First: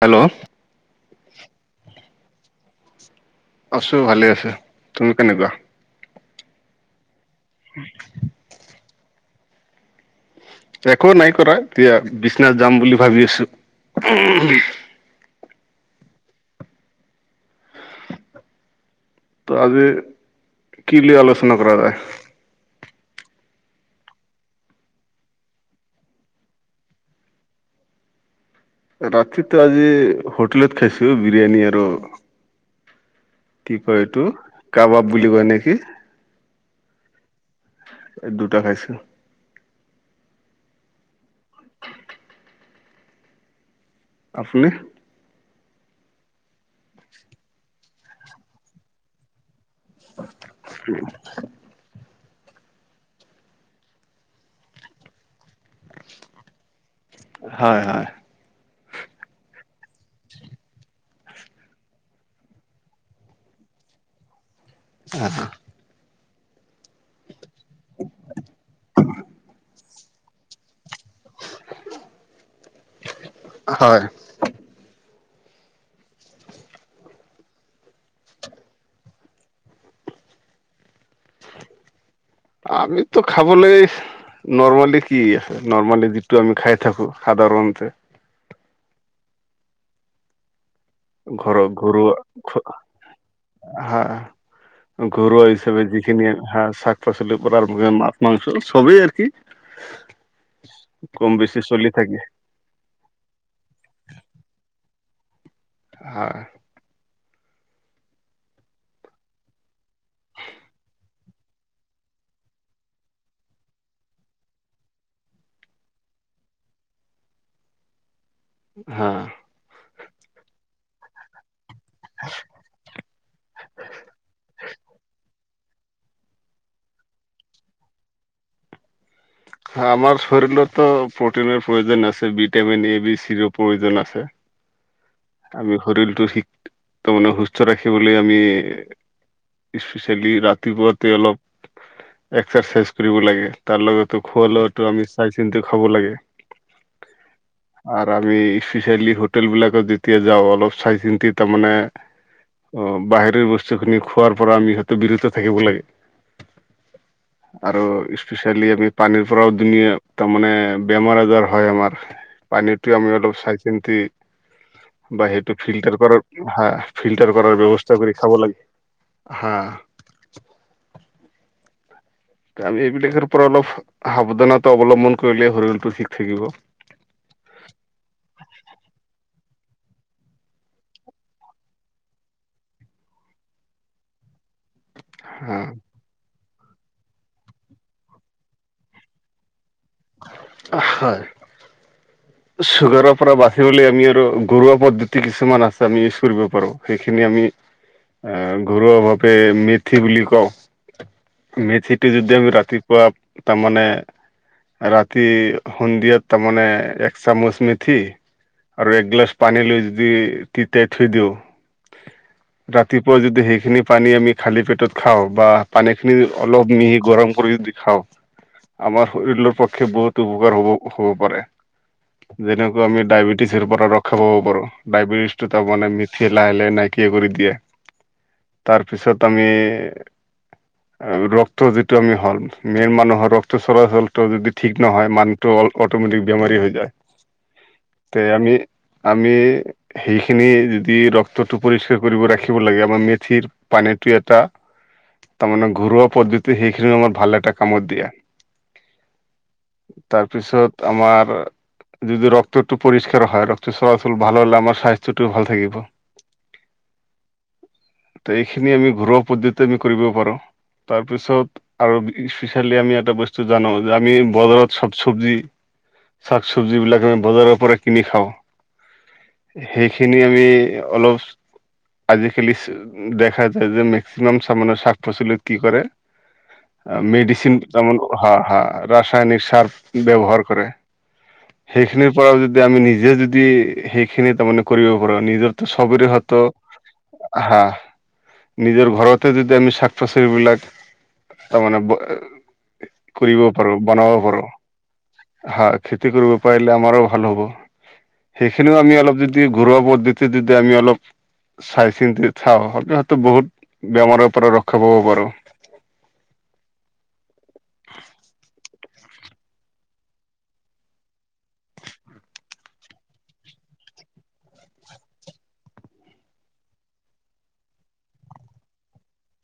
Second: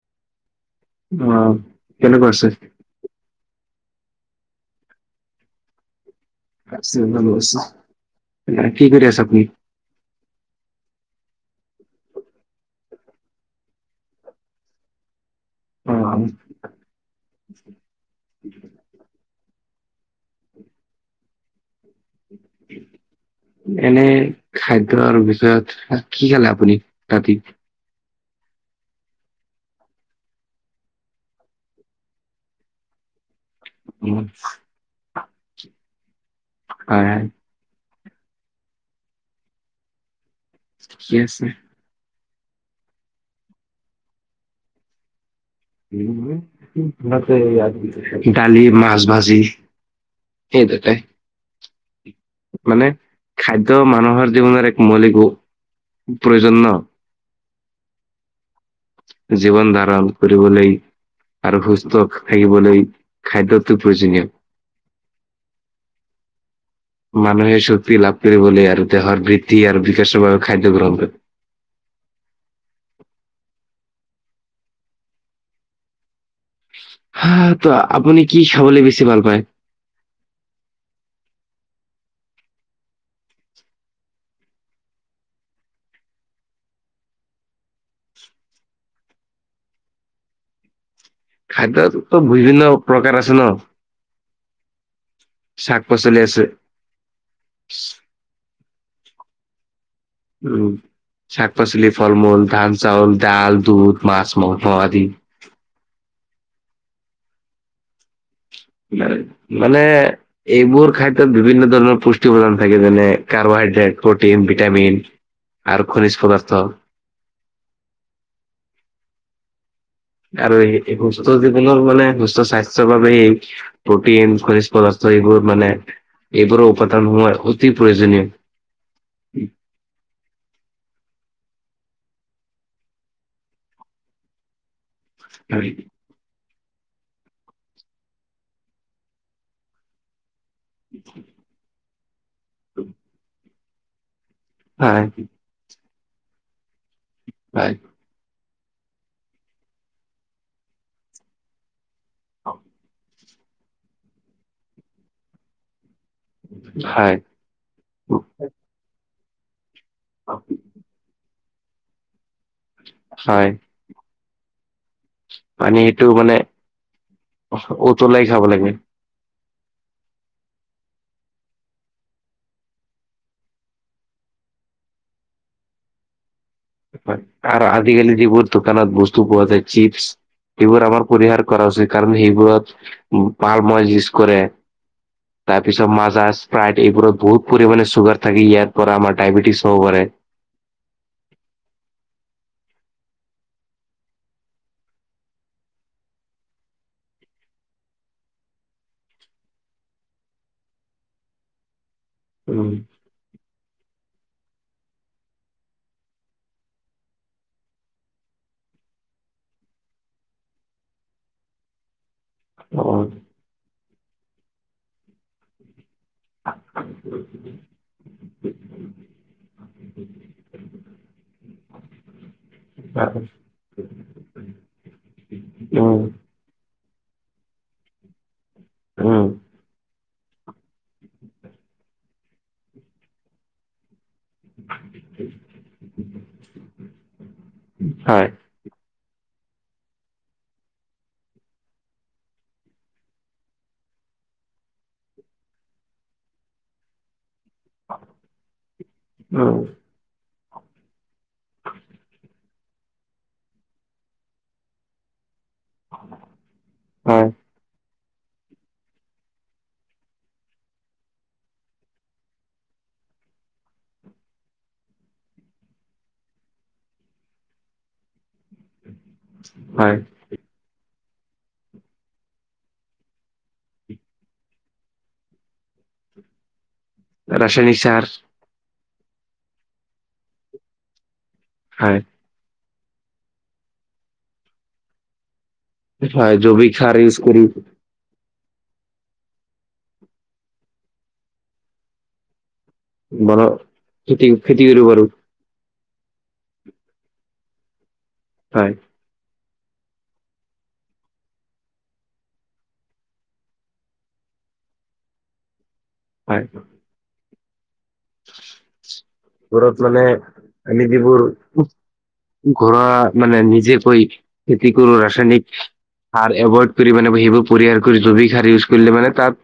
Hello? অ, কেনেকুৱা আছে। আছো ভালে আছো, তুমি কেনেকুৱা আছ [unintelligible] কি কৰি আছে আপুনি? একো নাই কৰা, এতিয়া বিচনাত যাম বুলি ভাবি আছোঁ। [unintelligible] [unintelligible] ত' আজি কি লি আলোচনা কৰা যায়? [inaudible] এনে খাদ্যৰ বিষয়ত, কি খালে আপুনি ৰাতি? ৰাতিতো আজি হোটেলত খাইছোঁ, বিৰিয়ানী আৰু কি কয় উম, এইটো, কাবাব বুলি কয় নেকি। হয়, হয়। এই দুটা খাইছোঁ। ঠিকে আছে। আপুনি? [unintelligible] ডালি, মাছ ভাজি। সেই দুটাই [unintelligible] মানে খাদ্য মানুহৰ জীৱনৰ এক মৌলিক প্ৰয়োজন নহ! হয়, হয়। জীৱন ধাৰণ কৰিবলেই আৰু সুস্থ থাকিবলৈ খাদ্যটো প্ৰয়োজনীয়। অহ। মানুহে চক্তি লাভ কৰিবলে আৰু দেহৰ বৃদ্ধি আৰু [unintelligible] খাদ্য গ্ৰহণ। [unintelligible] হয়। হা, ত' আপুনি কি খাবলৈ বেছি ভাল পায়? আমিতো খাবলেই নৰ্মেলী কি আছে, নৰ্মালি যিটো আমি খাই থাকো সাধাৰণতে ঘৰত গৰু খাদ্যতো বিভিন্ন প্ৰকাৰ আছে ন? [unintelligible] হা ঘৰুৱা শাক হিচাপে পাচলি যিখিনি আছে। হা শাক পাচলি কৰা [unintelligible] মাছ - মাংস চবেই আৰ কি উম। কম শাক বেছি চলি পাচলি, ফল থাকে। মূল, ধান চাউল, ডাল দুধ, মাছ মংস আদি হয়। মানে এইবোৰ খাদ্যত বিভিন্ন ধৰণৰ পুষ্টি প্ৰদান থাকে যেনে কাৰবাৰ [unintelligible] প্ৰটিন ভিটামিন আৰু খনিজ পদাৰ্থ [inaudible] হা। আৰু এই [unintelligible] [unintelligible] মানে সুস্থ স্বাস্থ্য বাবে প্ৰটিন [unintelligible] পদাৰ্থ এইবোৰ মানে এইবোৰো উপাদান হোৱা অতি প্ৰয়োজনীয় আমাৰ [unintelligible] ত প্ৰটিনৰ প্ৰয়োজন আছে, ভিটামিন এ বি চিৰো প্ৰয়োজন আছে। হয়, আমি শৰীৰটো শিক তাৰ মানে সুস্থ ৰাখিবলৈ আমি, স্পেচিয়েলি ৰা তিপুৱাতে অলপ এক্সাৰচাইজ কৰিব লাগে, তাৰ লগতো খোৱা লোৱাটো হয়। আমি চাই চিন্তি খাব লাগে। হয়। আৰু আৰ এই স্পেচালি হোটেল বিলাকত দি তিয়া যাওঁ, অলপ চাই চিন্তি তাৰমানে অ', বাহিৰৰ বস্তু খিনি খোৱাৰ পৰা আমি হয়তো বিৰত থাকিব লাগে। হয় আৰু স্পেচিয়েলি আমি পানীৰ পৰাও ধুনীয়া তাৰমানে বেমাৰ আজাৰ হয় আমাৰ পানীটোৱে আমি অলপ হয় চাই চিন্তি বা সেইটো পানী ফিল্টাৰ এইটো কৰাৰ, মানে হা ফিল্টাৰ কৰাৰ ব্যৱস্থা কৰি খাব লাগে। হা, [unintelligible] পৰা অলপ সাৱধানতা অৱলম্বন কৰিলে সৰিয়লটো ঠিক থাকিব। হয় আৰু চিপছ্, এইবোৰ আমাৰ পৰিহাৰ কৰা উচিত কাৰণ সেইবোৰত পাল মছ ইউজ কৰে। হা তাৰ পিছত মাজা স্পাইট এইবোৰত বহুত পৰিমাণে চুগাৰ থাকে ইয়াৰ পৰা আমাৰ ডায়বেটিছ হ'ব পাৰে হয়, চুগাৰৰ পৰা বাচিবলে আমি আৰু গৰুৱা পদ্ধতি কিছুমান আছে। আমি ইউজ্ কৰিব পাৰো সেইখিনি আম ঘৰুৱা ভাৱে মেথি বুলি কওঁ। মেথি যদি আমি উম ৰাতিপুৱা তামানে ৰাতি সন্দিয়াত তামানে, এক চামুচ মেথি, আৰু এক্ গিলাছ পানী লৈ যদি তিতাই থৈ দিও [unintelligible] অ ৰাতিপুৱা যদি সেইখিনি পানী আমি খালী পেটত খাওঁ বা পানীখিনি অলপ মিহি গৰম কৰি খাওঁ, আমাৰ শৰীৰৰ পক্ষে বহুত উপকাৰ হ'ব হ'ব পাৰে। যেনেকৈ আমি ডায়বেটিছেৰ পৰা ৰক্ষা পাব পাৰো, ডায়বেটিছ টো তাৰ মানে উম মিথি লাহে লাহে নাইক কিয়া কৰি দিয়ে। উম তাৰপিছত আমি ৰক্ত যিটো আমি হ'ম, মেন মানুহৰ ৰক্ত চলাচলটো যদি ঠিক নহয় মানুহটো অট'মেটিক বেমাৰী হৈ যায়। তে হয় আমি আমি সেইখিনি যদি ৰক্তটো পৰিষ্কাৰ কৰিব ৰাখিব লাগে। আমাৰ মেথিৰ পানী এইটো এটা তামানে ঘৰুৱা পদ্ধতি এইখিনি আমাৰ ভালএটা কামত দিয়া। উম তাৰপিছত আমাৰ যদি ৰক্তটো পৰিষ্কাৰ হয়, ৰক্ত চলাচল ভাল হ'লে আমাৰ স্বাস্থ্যটো ভাল থাকিব। হয় ত এইখিনি আমি ঘৰুৱা পদ্ধতি আমি কৰিব পাৰো। তাৰপিছত আৰু স্পেচিয়েলি আমি এটা বস্তু জানো যে আমি বজাৰত চব চবজি [unintelligible] শাক চবজিবিলাক আমি বজাৰৰ পৰা কিনি খাওঁ, হয় সেইখিনি আমি অলপ [unintelligible] আজিকালি দেখা যায় যে মেক্সিমাম চামানে শাক পাচলিত কি কৰে মেডিচিন ৰাসায়নিক তে সাৰ হা হা ৰাসায়নিক সাৰ ব্যৱহাৰ কৰে। হয় সেইখিনিৰ পৰাও যদি আমি নিজে যদি সেইখিনি তাৰমানে কৰিব পাৰো নিজৰ চবৰে হয় হতো জৈৱিক সাৰ ইউজ কৰি হা। নিজৰ ঘৰতে যদি আমি শাক পাচল বিলাক তাৰমানে বন কৰিবও পাৰো, বনাবও খেতি পাৰো খেতি কৰিব পাৰো হা খেতি কৰিব পাৰিলে আমাৰো ভাল হব, হয় সেইখিনিও আমি অলপ যদি দি ঘৰুৱা পদ্ধতি দি আমি অলপ চাই চিন্তি চাওঁ সতো হয়তো বহুত বেমাৰৰ পৰা ৰক্ষা পাব পাৰো। হয়। [unintelligible] ঘৰত মানে থাকি দিব আৰু। ঘৰুৱা মানে নিজেকৈ খেতি কৰো ৰাসায়নিক সাৰ এভইড কৰি মানে সেইবোৰ পৰিহাৰ কৰি জৈৱিক সাৰ ইউজ কৰিলে মানে তাত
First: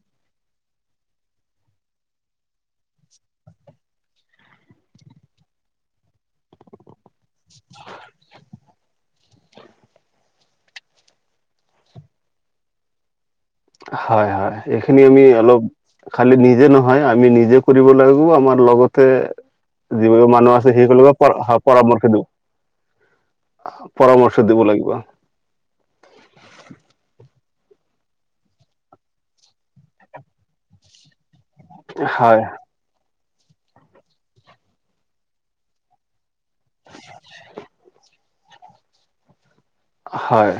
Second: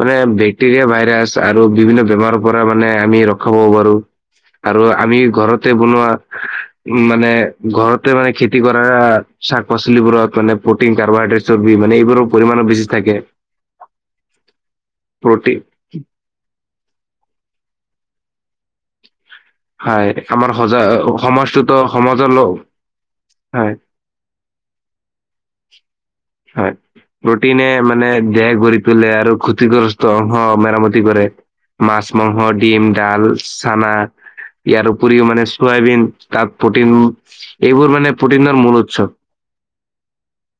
মানে বেক্টেৰিয়া ভাইৰাছ আৰু বিভিন্ন বেমাৰৰ পৰা মানে আমি ৰখাবও পাৰো আৰু আমি ঘৰতে বনোৱা উম, মানে ঘৰতে মানে খেতি কৰা শাক পাচলিবোৰত মানে প্ৰটিন কাৰ্বহাইড্ৰেটছৰ বি, মানে এইবোৰৰ পৰিমাণো বেছি থাকে। হয়, হয়। এইখিনি আমি প্ৰটিন অলপ খালি নিজে নহয় আমি নিজে কৰিব লাগিব আমাৰ লগতে হয় যিবোৰোৰ আমাৰ মানুহ আছে সজা সেইসকলকো স, সমাজটোতো পৰামৰ্শ দিওঁ। সমাজৰ হয় পৰামৰ্শ দিব লাগিব। হয়। প্ৰটিনে মানে দেহ গঢ়ি তোলে আৰু ক্ষতিগ্ৰস্ত অংশ মেৰামতি কৰে। মাছ, হয় মাংস, ডিম, ডাল, চানা ইয়াৰ উপৰিও মানে চয়াবিন তাত প্ৰটিন এইবোৰ মানে প্ৰটিনৰৰ মূল উৎসৱ। হয়।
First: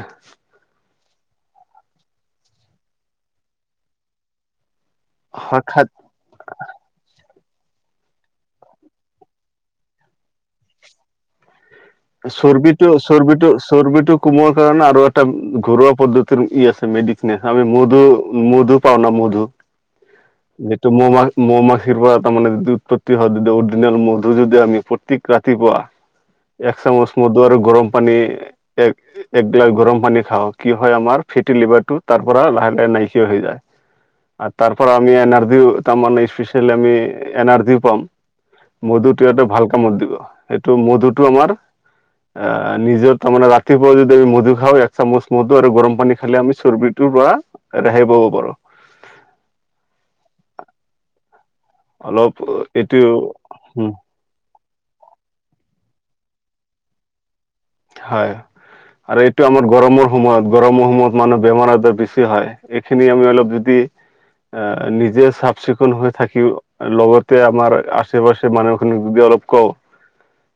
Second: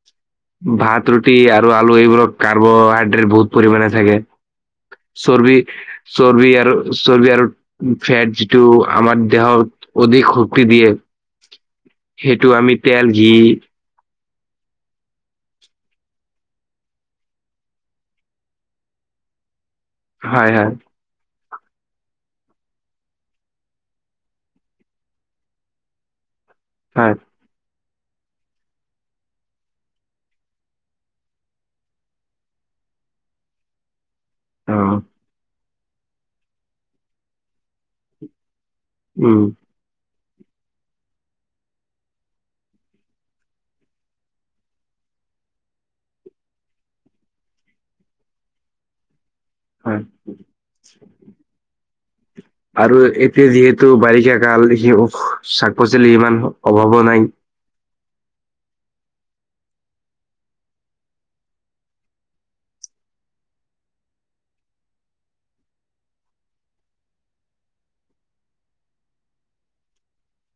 ভাত, ৰুটি আৰু আলু এইবোৰক কাৰ্বহাইড্ৰেট বহুত পৰিমাণে থাকে। চৰ্বি শাখাত চৰ্বি আৰু চৰ্বি আৰু ফেট যিটো আমাৰ দেহত অধিক শক্তি দিয়ে। সেইটো আমি চৰ্বিটো তেল, ঘি চৰ্বিটো চৰ্বিটো কমোৱাৰ কাৰণে আৰু এটা ঘৰুৱা পদ্ধতিৰ ই আছে মেডিচিনে আমি মধু মধু পাওঁ ন মধু হয় হয় এটো মোৰ মানে মৌ মাখিৰ পৰা তাৰমানে যদি উৎপত্তি হয় য অৰিজিনেল মধু যদি আমি প্ৰত্যেক ৰাতিপুৱা এক চামচ হয় মধু আৰু গৰম পানী এক এক গিলাচ গৰম পানী খাওঁ, কি হয় আমাৰ ফেটি লিভাৰটো তাৰ পৰা লাহে লাহে নাইকিয়া হৈ যায়। আৰু তাৰ অ পৰা আমি এনাৰ্জিও তাৰমানে স্পেচিয়েলি আমি এনাৰ্জিও পাম। মধুটো উম এটো ভাল কামত দিব, এইেটো মধুটো আমাৰ আহ নিজৰ তাৰমানে ৰাতিপুৱা যদি আমি মধু খাওঁ, এক চামুচ মধু আৰু গৰম পানী খালে আমি চৰ্বিটোৰ পৰা ৰেহাই পাব পাৰো। হয়। অলপ এইটো আৰু এতিয়া উম যিহেতু বাৰিষা কাল। কিয় শাক পাচলি ইমান অভাৱো নাই। হয়। আৰু এইটো আমাৰ গৰমৰ সময়ত, গৰমৰ সময়ত মানুহ বেমাৰ আজাৰ বেছি হয়। এইখিনি আমি অলপ যদি আহ, নিজে চাফ চিকুণ হৈ থাকিও লগতে আমাৰ আচে পাচে মানুহখিনিক ব্য অলপ কওঁ,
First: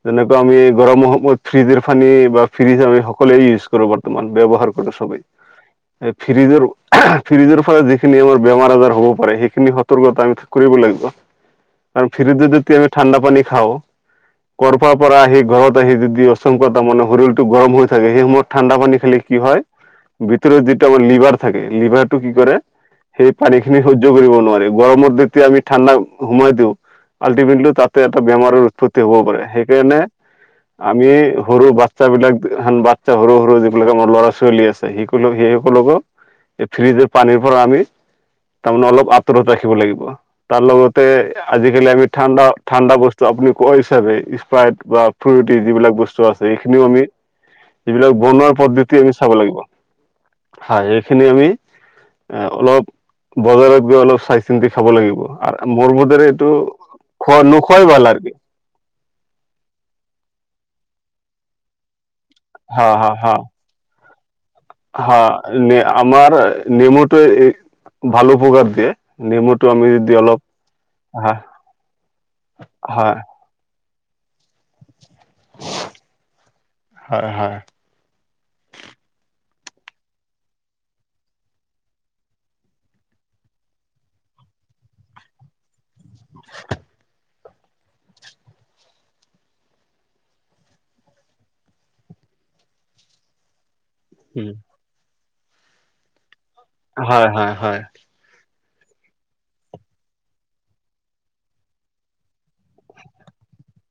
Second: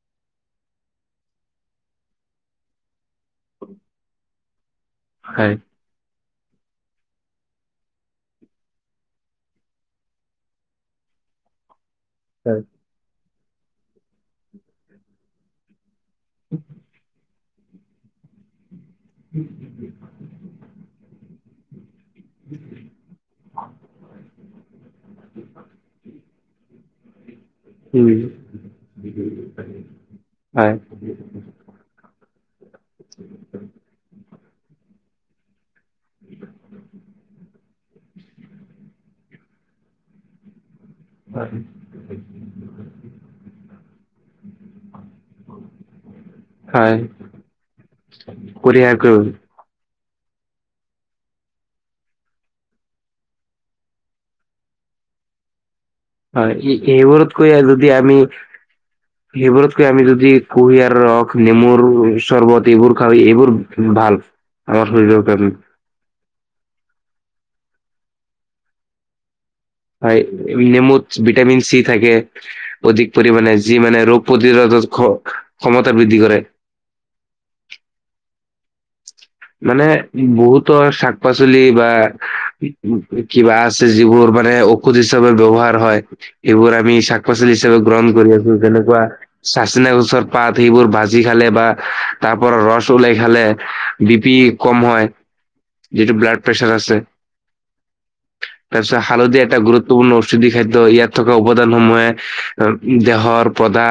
যেনেকুৱা আমি গৰমত ফ্ৰিজৰ [unintelligible] ফিৰিজ আমি সকলোৱে ইউছ কৰোঁ, বৰ্তমান ব্যৱহাৰ কৰোঁ চৱে হয় ফ্ৰিজৰ, ফ্ৰিজৰ ফালে যিখিনি আমাৰ বেমাৰ আজাৰ হ'ব পাৰে, সেইখিনি সতৰ্কতা আমি কৰিব লাগিব। কাৰ ফ্ৰীজত হয় যদি আমি ঠাণ্ডা পানী খাওঁ। কৰ'পাৰ পৰা আহি ঘৰত আহি যদি [unintelligible] তাৰ মানে শৰীৰটো গৰম হৈ থাকে। সেই সময়ত ঠাণ্ডা পানী খালে কি হয়, ভিতৰত যিটো আমাৰ লিভাৰ থাকে লিভাৰ টো কি কৰে, সেই পানী খিনি সহয্য কৰিব নোৱাৰি। গৰমৰ যেতিয়া আমি ঠাণ্ডা সোমাই দিওঁ। আল্টিমেটলি তাতে উম এটা বেমাৰৰ উৎপত্তি হ'ব পাৰে, সেইকাৰণে হয় আমি সৰু বাচ্ছাবিলাক। বাচ্ছা সৰু সৰু যিবিলাক আমাৰ ল'ৰা ছোৱালী আছে, শিক ল সেই সকলোকে এই ফ্ৰিজৰ পানীৰ পৰা আমি তাৰমানে অলপ আপ‌ আঁতৰত ৰাখিব লাগিব। তাৰ লগত এ, আজিকালি আমি ঠাণ্ডা ঠাণ্ডা বস্তু আপুনি কয় হিচাপে স্প্ৰাইট বা ফ্ৰুটি যিবিলাক বস্তু আছে, এইখিনিও হয় আমি যিবিলাক বনোৱা পদ্ধতি আমি কৰিয়াকৈ চাব লাগিব। হয়। এইখিনি আমি এ, অলপ বজাৰত গৈ অলপ চাই চিন্তি খাব লাগিব। মোৰ বোধেৰে এইটো হয়। খোৱা এইবোৰতকৈ নোখোৱাই যদি ভাল আমি আৰু কি এবোৰতকৈ আমি যদি কুঁহিয়াৰ ৰস, নেমুৰ চৰবত হা এইবোৰ হা খাওঁ, হা এইবোৰ ভাল। আমাৰ হা, শৰীৰৰ কাৰণে ন। আমাৰ নেমুটো ভালো উপকাৰ দিয়ে। নেমু হয়। নেমুত ভিটামিন চি থাকে অধিক হয় পৰিমানে যি মানে ৰোগ প্ৰতিৰোধক ক্ষমতা বৃদ্ধি কৰে। হয় হয় মানে বহুতো চাক পাচলি বা কিবা আছে যিবোৰ মানে ঔষধ হিচাপে ব্যৱহাৰ হয়। সেইবোৰ আমি চাক পাচলি হিচাপে গ্ৰহণ কৰি আছো। যেনেকুৱা চাচিনা গছৰ পাৰৰ আদি বোৰৰ সেইবোৰ ভাজি খালে বা তাৰ পৰা ৰস ওলাই খালে বি পি কম হয়, যিটো ব্লাড প্ৰেছাৰ আছে হয়, হয়, হয়। তাৰপিছত, হালধি এটা গুৰুত্বপূৰ্ণ ঔষধি খাদ্য। ইয়াত থকা উপদানসমূহে দেহত সৰপদা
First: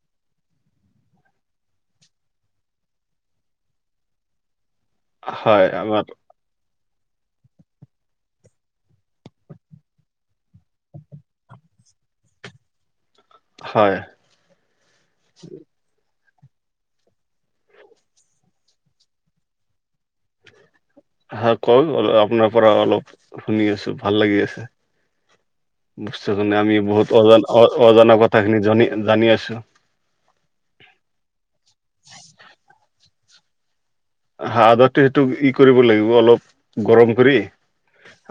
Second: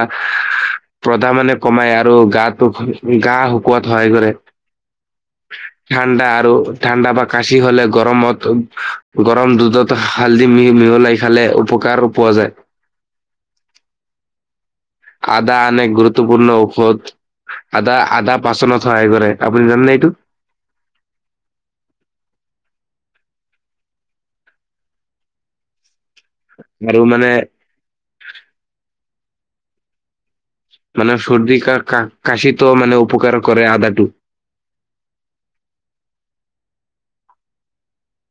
প্ৰধা মানে কমাই আৰু গাটোক গা শুকোৱাত সহায় কৰে। হয়, আমাৰ ঠাণ্ডা আৰু ঠাণ্ডা বা কাচি হলে, গৰমত গৰম দুধত হালদি মিহি মিহলাই খালে উপ কাৰ পোৱা যায়। হয়। আদা আন গুৰুত্ব গুৰুত্বপূৰ্ণ ঔষধ, আদা, আদা পাচনত সহায় কৰে। আপুনি জানেনে এইটো? হ' কওক অল আপোনাৰ পৰা অলপ শুনি আছো, ভাল লাগি আছে। বুজতেছনে আমি আৰু বহুত মানে অজান অজানৰ কথাখিনি জানি আছো। মানে সৰ্দি কা কাশিতো মানে উপকাৰ কৰে আদাটো হা, আদাটো এইটো ই কৰিব লাগিব অলপ গৰম কৰি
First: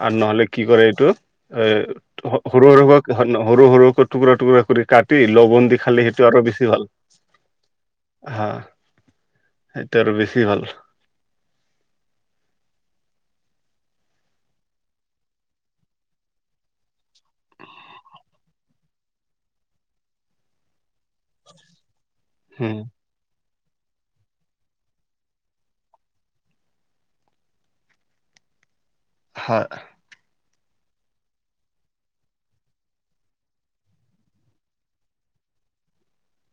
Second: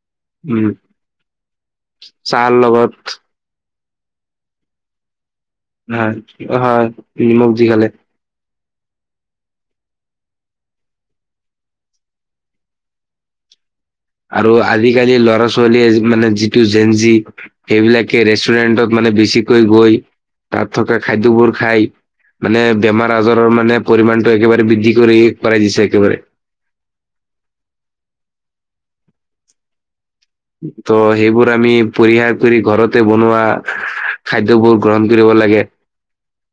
আৰু নহলে কি উম কৰে এইটো এ, চাহৰ সৰু, লগত সৰু, সৰু, সৰু টুকুৰা, টুকুৰা কৰি কাটি লৱন দি খালি হয় সেইটো আৰু বেছি হয় ভাল। নিমখ দি খালে। হা, সেইটো আৰ বেছি ভাল আৰু আজিকালি ল'ৰা ছোৱালীয়ে মানে যিটো জেনজি, সেইবিলাকে ৰেষ্টুৰেন্টত মান বেছিকৈ গৈ তাত থকা খাদ্য বোৰ খাই, মানে উম। বেমাৰ আজাৰ ৰ মানে পৰিমাণটো একেবাৰে বৃদ্ধি কৰি কৰাই দিছে একেবাৰে। [inaudible] হয়। ত', সেইবোৰ আমি পৰিহাৰ কৰি ঘৰতে বনোৱা খাদ্যবোৰ গ্ৰহণ কৰিব লাগে।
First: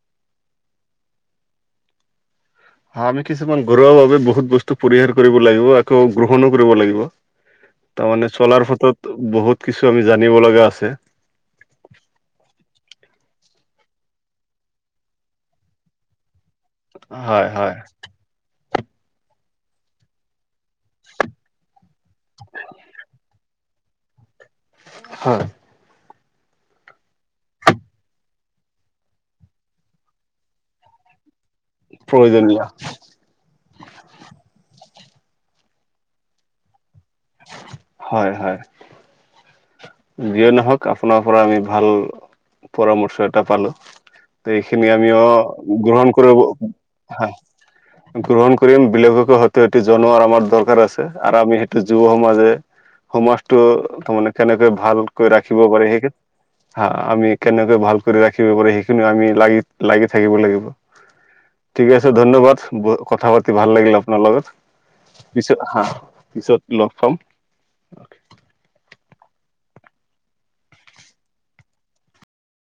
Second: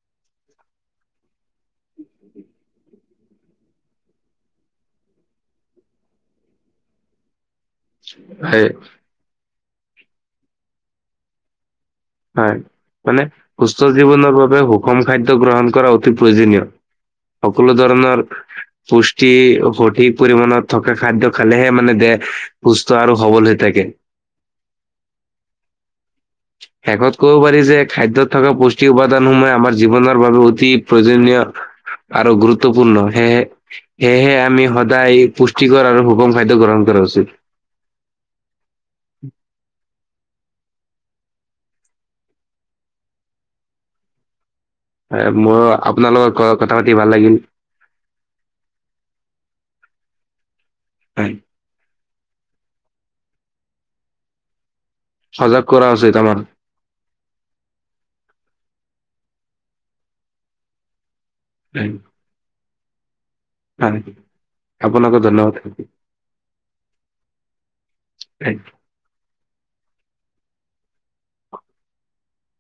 [inaudible] আমি কিছুমান ঘৰুৱাভাৱে বহুত বস্তু পৰিহাৰ কৰিব লাগিব, আকৌ গ্ৰহণো কৰিব লাগিব। তাৰমানে চলাৰ হয় পথত বহুত কিছু আমি জানিব লগা আছে। হয় মানে সুস্থ জীৱনৰ বাবে সুষম খাদ্য গ্ৰহণ কৰা অতি প্ৰয়োজনীয়। হয় সকলো হয়। ধৰণৰ পুষ্টি সঠিক পৰিমাণত থকা খাদ্য খালেহে মানে দেহ সুস্থ আৰু সবল হয় থাকে। হয়। [inaudible] শেষত ক'ব পাৰি যে খাদ্যত থকা পুষ্টি উপাদানসমূহে আমাৰ জীৱনৰ বাবে অতি প্ৰয়োজনীয়। আৰু প্ৰয়োজনীয়। গুৰুত্বপূৰ্ণ সেয়েহে আমি সদায় পুষ্টিকৰ আৰু সুখম খাদ্য গ্ৰহণ কৰা উচিত। হয়, হয়। যিয়ে নহওক আপোনাৰ পৰা আমি ভাল পৰামৰ্শ এটা পালো। এইখিনি আমিও হয়, মোৰ গ্ৰহণ আপোনাৰ লগত কৰিব ক- কথা পাতি ভাল লাগিল। গ্ৰহণ কৰিম বেলেগক হয়ত এটি জনোৱাৰ আমাৰ দৰকাৰ আছে, হয়, আৰু আমি সেইটো যুৱ সমাজে সমাজটো তাৰমানে কেনেকৈ ভালকৈ ৰাখিব সজাগ পাৰে কৰা সেইহে উচিত আমাৰ। আমি কেনেকৈ ভালকৈ ৰাখিব পাৰি সেইখিনি আমি লাগি লাগি থাকিব লাগিব, ঠিক হয় আছে ধন্যবাদ। কথা পাতি ভাল লাগিল হয়, আপোনাৰ লগত। আপোনাকো ধন্যবাদ। পিছত হা হয়। পিছত লগ পাম। [inaudible]